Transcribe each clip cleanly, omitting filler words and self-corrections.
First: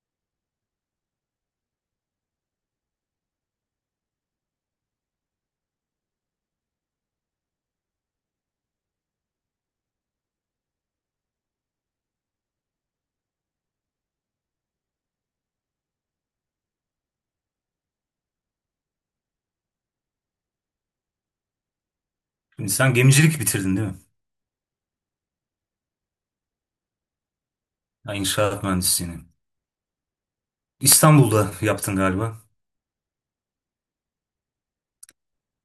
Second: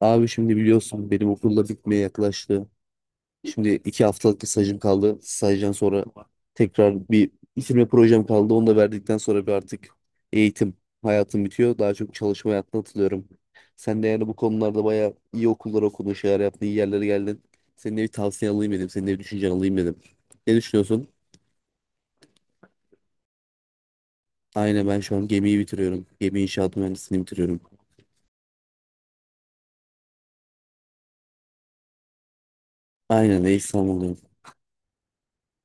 Abi şimdi biliyorsun benim okulda bitmeye yaklaştı. Şimdi 2 haftalık bir stajım kaldı. Stajdan sonra tekrar bir bitirme projem kaldı. Onu da verdikten sonra bir artık eğitim hayatım bitiyor. Daha çok çalışma hayatına atılıyorum. Sen de yani bu konularda bayağı iyi okullar okudun, şeyler yaptın, iyi yerlere geldin. Senin de bir tavsiye alayım dedim. Senin de bir düşüncen alayım dedim. Ne düşünüyorsun? Şimdi sen gemicilik bitirdin değil mi? Aynen, ben şu an gemiyi bitiriyorum. Gemi inşaat mühendisliğini bitiriyorum. Ya inşaat mühendisliğini. İstanbul'da yaptın galiba. Aynen, eş zamanlı.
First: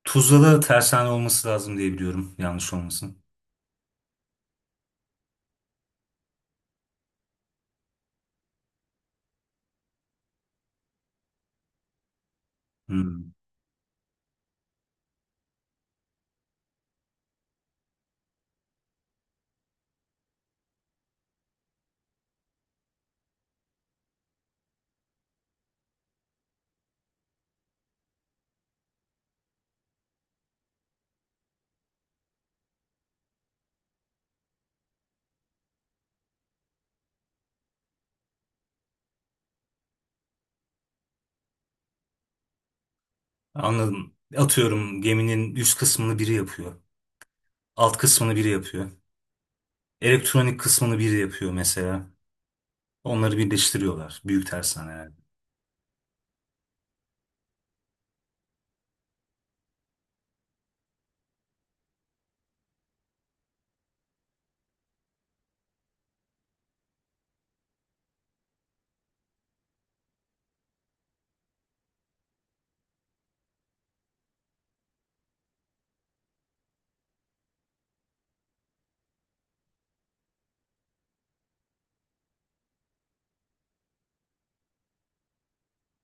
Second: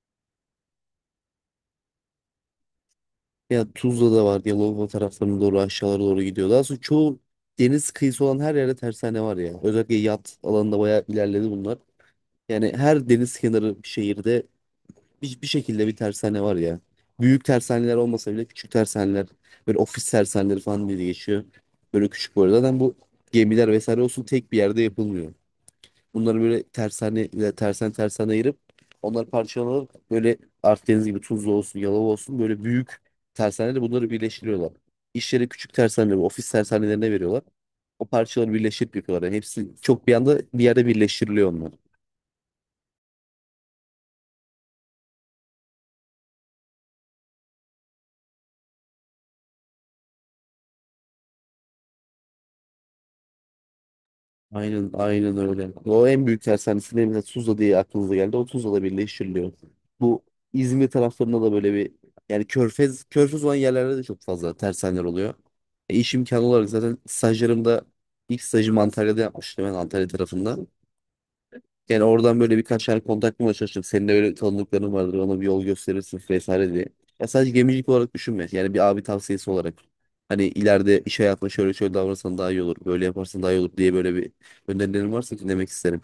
Tuzla'da tersane olması lazım diye biliyorum. Yanlış olmasın. Ya Tuzla'da var, Yalova taraflarına doğru aşağılara doğru gidiyor. Daha sonra çoğu deniz kıyısı olan her yerde tersane var ya. Özellikle yat alanında bayağı ilerledi bunlar. Yani her Hmm. deniz kenarı bir şehirde bir şekilde bir tersane var ya. Büyük tersaneler olmasa bile küçük tersaneler, böyle ofis tersaneleri falan diye geçiyor. Böyle küçük bu arada. Zaten bu gemiler vesaire olsun tek bir yerde yapılmıyor. Bunları böyle tersane tersen ayırıp onları parçalayıp böyle Akdeniz gibi Tuzla olsun, Yalova olsun böyle büyük tersaneyle bunları birleştiriyorlar. İş yeri küçük tersaneler, ofis tersanelerine veriyorlar. O parçaları birleştirip yapıyorlar. Yani hepsi çok bir anda bir yerde birleştiriliyor onlar. Anladım. Atıyorum geminin üst kısmını biri yapıyor. Alt kısmını biri yapıyor. Elektronik kısmını biri yapıyor mesela. Onları birleştiriyorlar. Büyük Aynen, tersaneler. aynen öyle. O en büyük tersanesilerinden Tuzla diye aklınıza geldi. O Tuzla'da birleştiriliyor. Bu İzmir taraflarında da böyle bir yani körfez körfez olan yerlerde de çok fazla tersaneler oluyor. İş imkanı olarak zaten stajlarımda ilk stajımı Antalya'da yapmıştım ben, Antalya tarafında. Yani oradan böyle birkaç yer kontak bulmaya çalıştım. Senin de öyle tanıdıkların vardır. Ona bir yol gösterirsin vesaire diye. Ya sadece gemicilik olarak düşünme. Yani bir abi tavsiyesi olarak. Hani ileride iş hayatında şöyle şöyle davranırsan daha iyi olur. Böyle yaparsan daha iyi olur diye böyle bir önerilerin varsa dinlemek isterim.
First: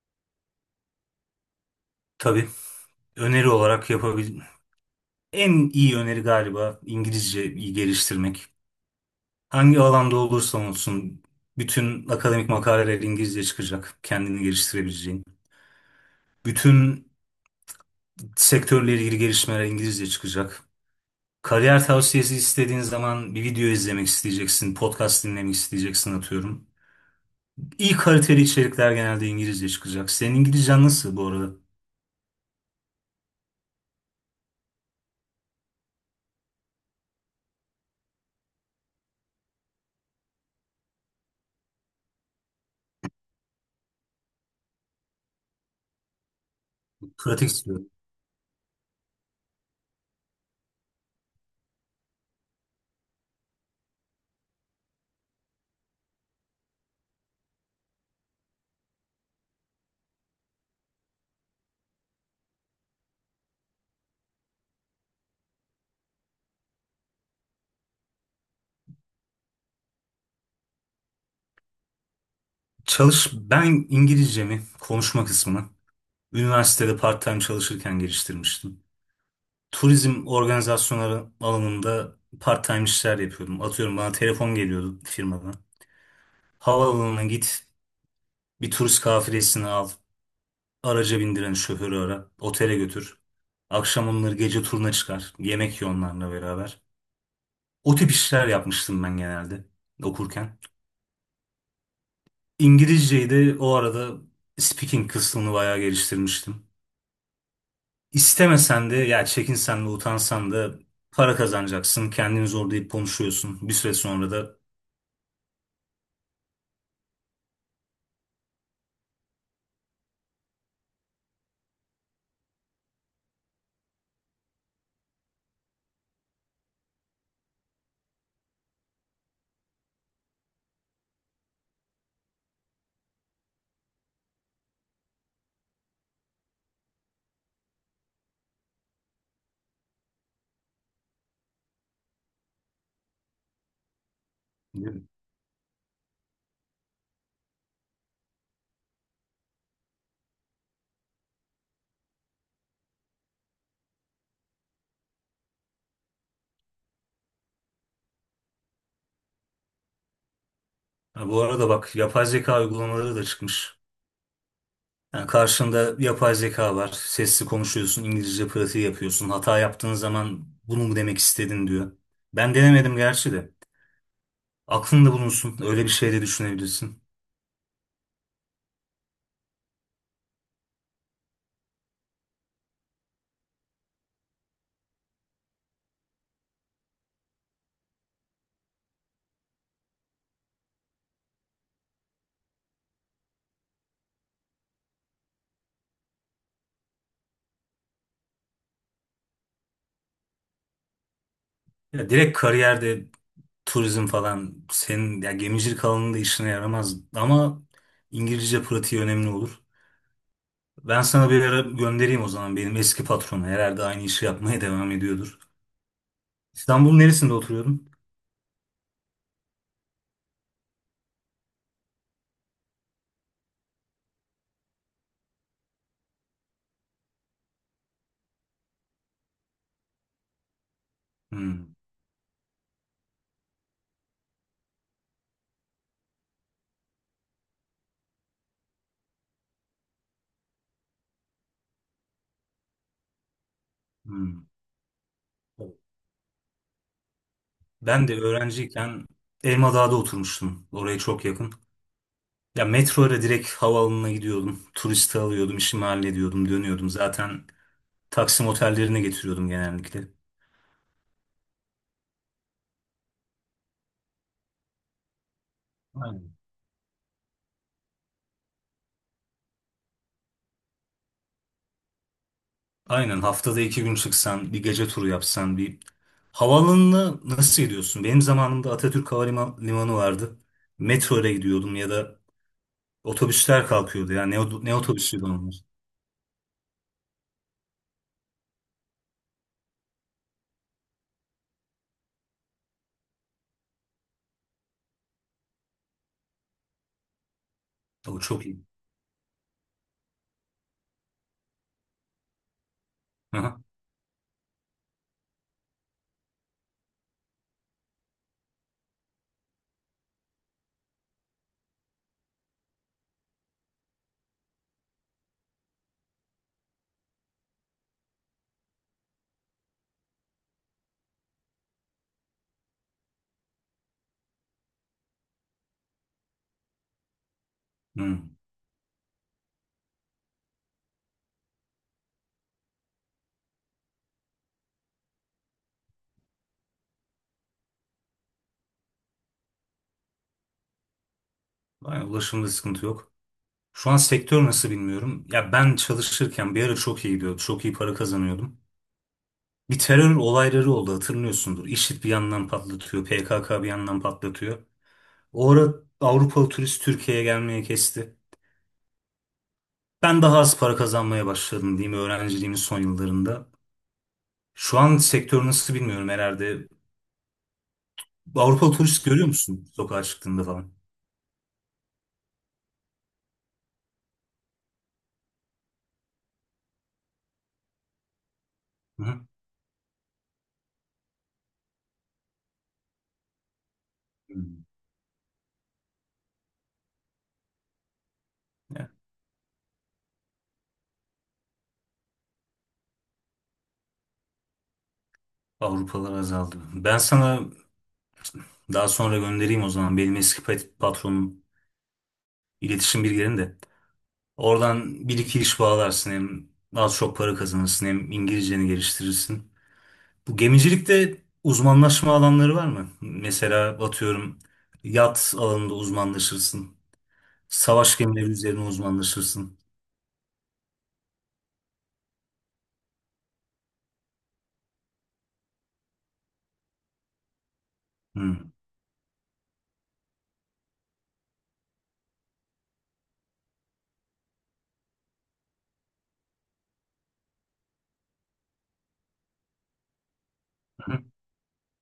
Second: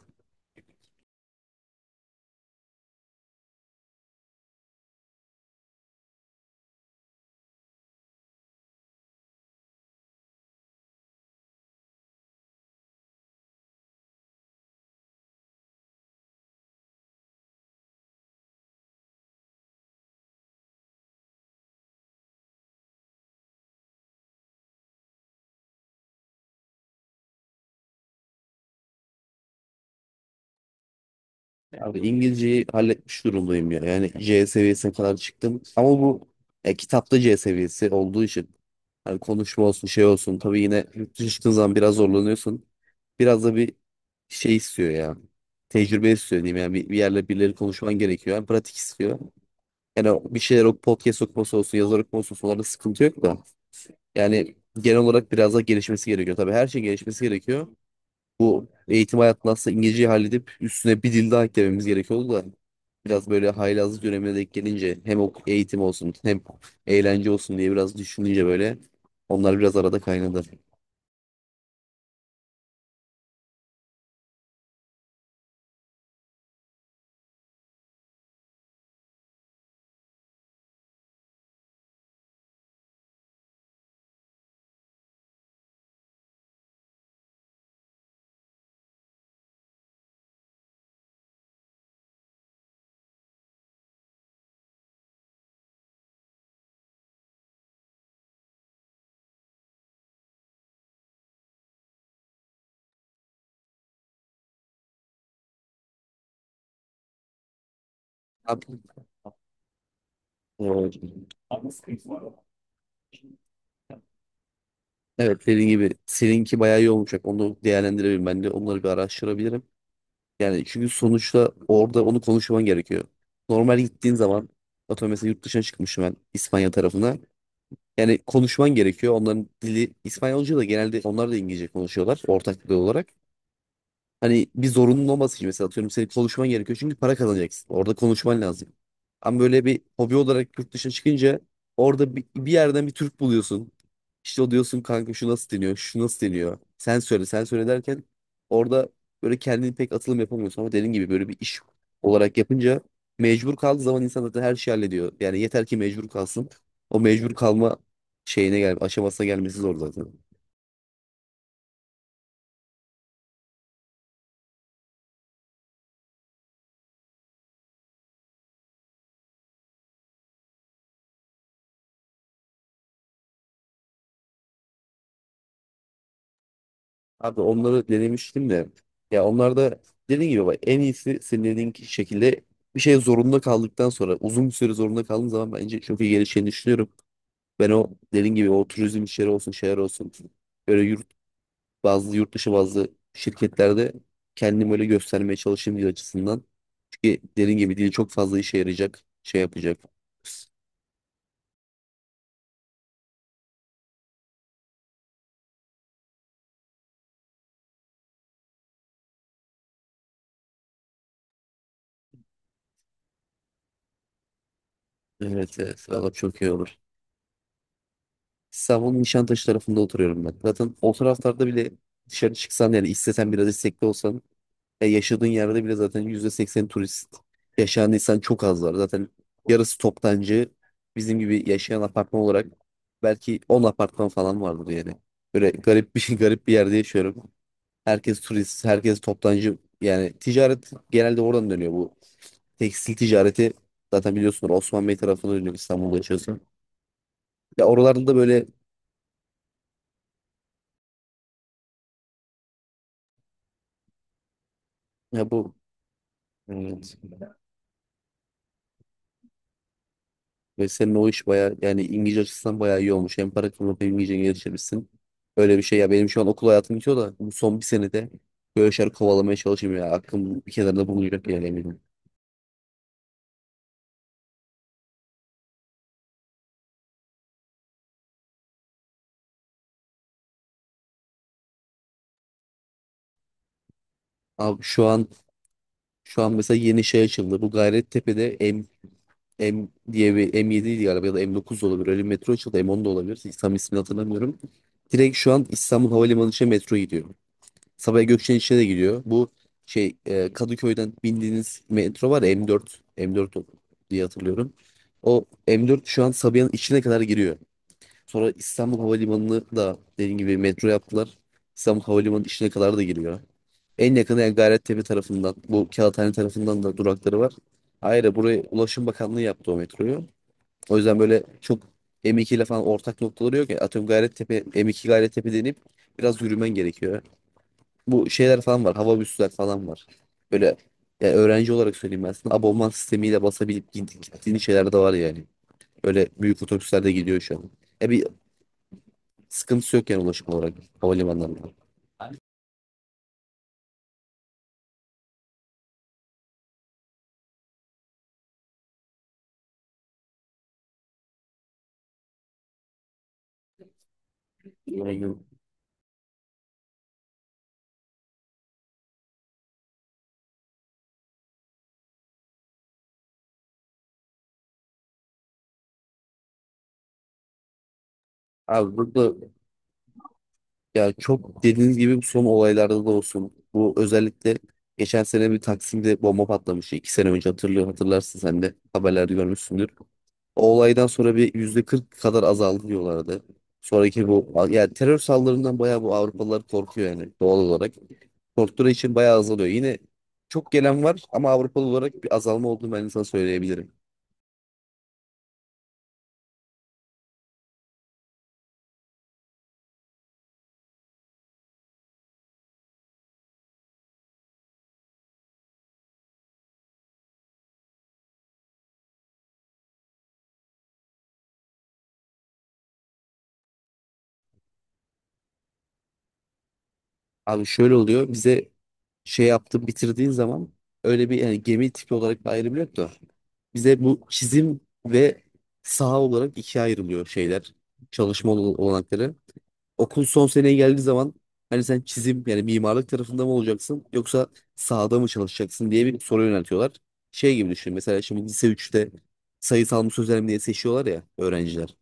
Tabii. öneri olarak yapabil... En iyi öneri galiba İngilizce iyi geliştirmek. Hangi alanda olursa olsun bütün akademik makaleler İngilizce çıkacak. Kendini geliştirebileceğin. Bütün sektörle ilgili gelişmeler İngilizce çıkacak. Kariyer tavsiyesi istediğin zaman bir video izlemek isteyeceksin, podcast dinlemek isteyeceksin atıyorum. İyi kaliteli içerikler genelde İngilizce çıkacak. Senin İngilizcen nasıl bu arada? Abi İngilizceyi halletmiş durumdayım ya. Yani C seviyesine kadar çıktım. Ama bu kitapta C seviyesi olduğu için hani konuşma olsun şey olsun. Tabii yine yurt dışına çıktığın zaman biraz zorlanıyorsun. Biraz da bir şey istiyor ya. Tecrübe istiyor diyeyim, yani bir yerle Pratik birileri istiyorum. konuşman gerekiyor. Yani pratik istiyor. Yani bir şeyler, o podcast okuması olsun, yazar okuması olsun, onlarda sıkıntı yok da. Yani genel olarak biraz daha gelişmesi gerekiyor. Tabii her şey gelişmesi gerekiyor. Bu eğitim hayatında aslında İngilizceyi halledip üstüne bir dil daha eklememiz gerekiyordu da biraz böyle haylazlık dönemine denk gelince hem eğitim olsun hem eğlence olsun diye biraz düşününce böyle onlar biraz arada kaynadı. Çalış, ben İngilizcemi, konuşma kısmını üniversitede part-time çalışırken geliştirmiştim. Turizm organizasyonları alanında part-time işler yapıyordum. Atıyorum bana telefon geliyordu firmadan. Havaalanına git, bir turist kafilesini al, araca bindiren şoförü ara, otele götür. Akşam onları gece turuna çıkar, yemek ye onlarla beraber. O tip işler yapmıştım ben genelde okurken. İngilizceyi de o arada speaking kısmını bayağı geliştirmiştim. Abi, İstemesen de ya çekinsen de utansan e, da para kazanacaksın. Kendini zorlayıp konuşuyorsun. Bir süre sonra da Evet, dediğin gibi seninki bayağı iyi olmayacak. Onu değerlendirebilirim ben de. Onları bir araştırabilirim. Yani çünkü sonuçta orada onu konuşman gerekiyor. Normal gittiğin zaman atıyorum mesela yurt dışına çıkmışım ben, İspanya tarafına. Yani konuşman gerekiyor. Onların dili İspanyolca da genelde onlar da İngilizce konuşuyorlar ortak dil olarak. Hani bir zorunluluğun olması için mesela atıyorum senin konuşman gerekiyor çünkü para kazanacaksın. Orada konuşman lazım. Ama böyle bir hobi olarak yurt dışına çıkınca orada bir yerden bir Türk buluyorsun. İşte o diyorsun, kanka şu nasıl deniyor, şu nasıl deniyor. Sen söyle, sen söyle derken orada böyle kendini pek atılım yapamıyorsun. Ama dediğin gibi böyle bir iş olarak yapınca mecbur kaldığı zaman insan zaten her şeyi hallediyor. Yani yeter ki mecbur kalsın. O mecbur kalma aşamasına gelmesi zor zaten. ha, bu arada bak yapay zeka uygulamaları da çıkmış. Yani karşında yapay zeka var. Sesli konuşuyorsun, İngilizce pratiği yapıyorsun. Hata yaptığın zaman bunu mu demek istedin diyor. Ben denemedim gerçi de. Aklında bulunsun. Öyle bir şey de düşünebilirsin. Abi onları denemiştim de. Ya onlar da dediğin gibi bak, en iyisi senin dediğin şekilde bir şey zorunda kaldıktan sonra uzun bir süre zorunda kaldığın zaman bence çok iyi gelişeceğini düşünüyorum. Ben o dediğin gibi o turizm işleri olsun şeyler olsun böyle bazı yurt dışı bazı şirketlerde kendimi öyle göstermeye çalışayım diye açısından. Çünkü dediğin gibi dil çok fazla işe yarayacak şey yapacak. Ya direkt kariyerde turizm falan senin ya gemicilik alanında işine yaramaz ama İngilizce pratiği önemli olur. Ben sana bir ara göndereyim o zaman benim eski patronu. Herhalde aynı işi yapmaya devam ediyordur. Evet, evet, valla çok iyi olur. İstanbul'un neresinde oturuyordun? İstanbul'un Nişantaşı tarafında oturuyorum ben. Zaten o taraflarda bile dışarı çıksan yani istesen biraz istekli olsan yaşadığın yerde bile zaten %80 turist, yaşayan insan çok az var. Zaten yarısı toptancı, bizim gibi Hmm, yaşayan apartman olarak belki 10 apartman falan vardır yani. Böyle garip bir garip bir yerde yaşıyorum. Herkes turist, herkes toptancı. Yani ticaret genelde oradan dönüyor bu. Tekstil ticareti zaten hmm. biliyorsunuz Osman Bey tarafına dönüyor, İstanbul'da yaşıyorsun. Ya oralarda Ben da de böyle öğrenciyken Elmadağ'da oturmuştum. Oraya çok yakın. Ya metro ile direkt havaalanına gidiyordum. Turisti ya bu alıyordum, işimi hallediyordum, dönüyordum. evet. Zaten Taksim otellerine getiriyordum genellikle. Ve senin o iş bayağı yani İngilizce açısından bayağı iyi olmuş. Hem para kazanıp hem İngilizce geliştirmişsin. Öyle bir şey ya, benim şu an Aynen. okul hayatım bitiyor da bu son bir senede böyle şeyler kovalamaya çalışayım ya. Aklım bir kenarda bulunacak yani, eminim. Aynen, haftada iki gün çıksan, bir gece turu yapsan, bir havaalanını nasıl gidiyorsun? Benim zamanımda Atatürk Havalimanı vardı. Metro ile gidiyordum ya da otobüsler kalkıyordu. Yani Abi ne şu an otobüsüydü onlar? şu an mesela yeni şey açıldı. Bu Gayrettepe'de M diye bir M7 ydi galiba, ya da M9 da olabilir. Öyle bir metro açıldı. M10 da olabilir. Tam ismini hatırlamıyorum. Direkt şu an İstanbul Havalimanı için metro gidiyor. Sabiha O Gökçen'in çok içine iyi. de gidiyor. Bu Kadıköy'den bindiğiniz metro var ya, M4. Aha. Diye hatırlıyorum. O M4 şu an Sabiha'nın içine kadar giriyor. Sonra İstanbul Havalimanı'nı da dediğim gibi metro yaptılar. İstanbul Havalimanı'nın içine kadar da giriyor. En yakını yani Gayrettepe tarafından, bu Kağıthane tarafından da durakları var. Ayrıca buraya Ulaşım Bakanlığı yaptı o metroyu. O yüzden böyle çok M2 ile falan ortak noktaları yok ya. Atıyorum Gayrettepe, M2 Gayrettepe denip biraz yürümen gerekiyor, bu Hı. şeyler falan var. Hava büsler falan var. Böyle ya öğrenci olarak söyleyeyim ben sana, abonman sistemiyle basabilip gittiğin şeyler de var yani. Öyle büyük otobüslerde gidiyor şu an. E bir sıkıntısı yok yani ulaşım olarak havalimanlarında. Aynen, ulaşımda sıkıntı yok. Şu an sektör nasıl bilmiyorum. Ya ben çalışırken bir ara çok iyi gidiyordu. Çok iyi para kazanıyordum. Bir terör olayları oldu hatırlıyorsundur. IŞİD bir yandan patlatıyor. PKK bir yandan patlatıyor. Yani, O ara Avrupalı turist Türkiye'ye gelmeye kesti. Ben daha az para kazanmaya başladım diyeyim öğrenciliğimin son yıllarında. Şu an sektör nasıl bilmiyorum herhalde. abi Avrupalı turist burada, görüyor musun sokağa çıktığında falan? ya çok dediğiniz gibi bu son olaylarda da olsun. Bu özellikle geçen sene bir Taksim'de bomba patlamıştı. 2 sene önce hatırlıyor, hatırlarsın sen de Hı haberlerde hı. görmüşsündür. O olaydan sonra bir %40 kadar azaldı diyorlardı. Sonraki bu Hmm. yani terör saldırılarından bayağı bu Avrupalılar korkuyor yani doğal olarak. Korktukları Ya, için bayağı azalıyor. Yine çok gelen var ama Avrupalı olarak bir azalma olduğunu ben sana söyleyebilirim. Avrupalılar azaldı. Ben sana daha sonra göndereyim o zaman. Benim eski patronum iletişim bilgilerini de. Oradan bir iki iş bağlarsın hem az çok para kazanırsın hem İngilizceni geliştirirsin. Bu gemicilikte uzmanlaşma alanları var mı? Mesela atıyorum yat alanında uzmanlaşırsın. Abi şöyle Savaş oluyor. gemileri Bize üzerine şey uzmanlaşırsın. yaptın bitirdiğin zaman öyle bir yani gemi tipi olarak bir ayrım yok da bize bu çizim ve saha olarak ikiye ayrılıyor şeyler. Çalışma Hmm. Olanakları okul son seneye geldiği zaman hani sen çizim yani mimarlık tarafında mı olacaksın yoksa sahada mı çalışacaksın diye bir soru yöneltiyorlar. Şey gibi düşün, mesela şimdi lise üçte sayısal mı sözel mi diye seçiyorlar ya öğrenciler.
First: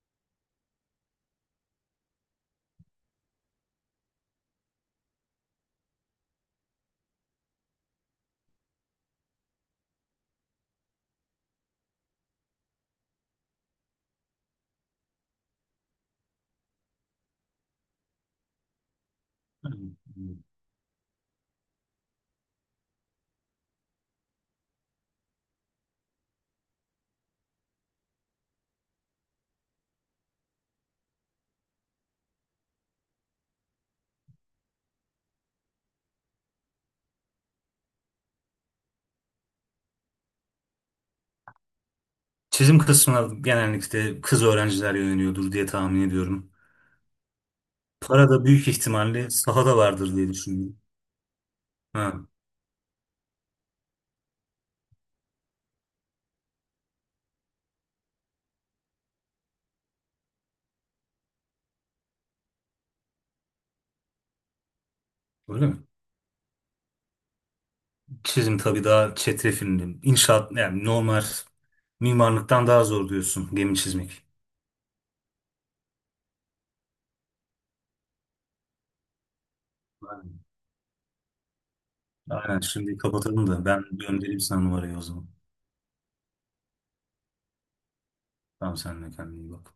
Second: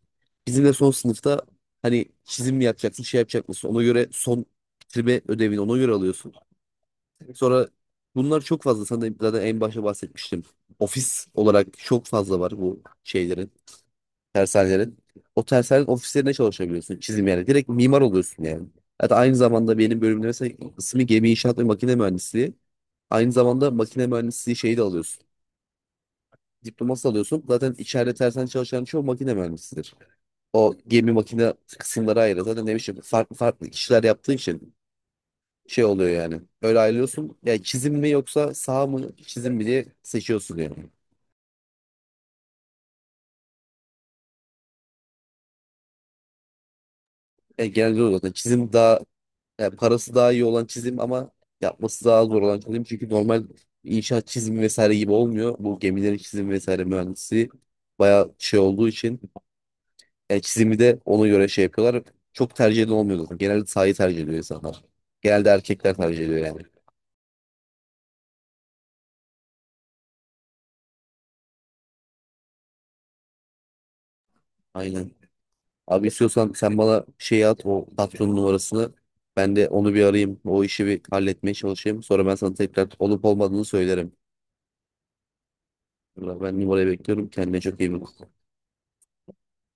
Bizim de son sınıfta hani çizim mi yapacaksın şey yapacak mısın, ona göre son bitirme ödevini ona göre alıyorsun. Sonra bunlar çok fazla, sana da zaten en başta bahsetmiştim. Ofis olarak çok fazla var bu şeylerin, tersanelerin. O tersanelerin ofislerinde çalışabiliyorsun. Çizim yani. Direkt mimar oluyorsun yani. Hatta aynı zamanda benim bölümde mesela ismi gemi inşaat ve makine mühendisliği. Aynı zamanda makine mühendisliği şeyi de alıyorsun. Diploması alıyorsun. Zaten içeride tersen çalışan çoğu makine mühendisidir. O gemi makine kısımları ayrı. Zaten ne bileyim farklı farklı kişiler yaptığın için şey oluyor yani. Öyle ayrılıyorsun. Yani çizim mi yoksa sağ mı çizim mi diye seçiyorsun yani. Çizim kısmına genellikle kız öğrenciler yöneliyordur diye tahmin ediyorum. Genelde o Para zaten da büyük çizim daha. ihtimalle Yani sahada parası vardır diye daha iyi olan düşünüyorum. çizim ama yapması daha Ha, zor olan çizim. Çünkü normal inşaat çizimi vesaire gibi olmuyor. Bu gemilerin çizimi vesaire mühendisi bayağı şey olduğu için yani çizimi de ona göre şey yapıyorlar. Çok tercih eden olmuyor zaten. Genelde sahayı tercih ediyor insanlar. Genelde öyle mi? erkekler tercih ediyor yani. Çizim tabii daha çetrefilli. İnşaat yani normal mimarlıktan daha zor diyorsun gemi çizmek. Aynen. Abi istiyorsan sen bana şey at, o patronun numarasını. Ben de onu bir arayayım. Aynen. O işi bir halletmeye çalışayım. Sonra ben sana Aynen. tekrar Şimdi olup kapatalım olmadığını da ben söylerim. göndereyim sana numarayı o zaman. Ben numarayı bekliyorum. Kendine çok iyi bak. Tamam sen de kendine iyi bak.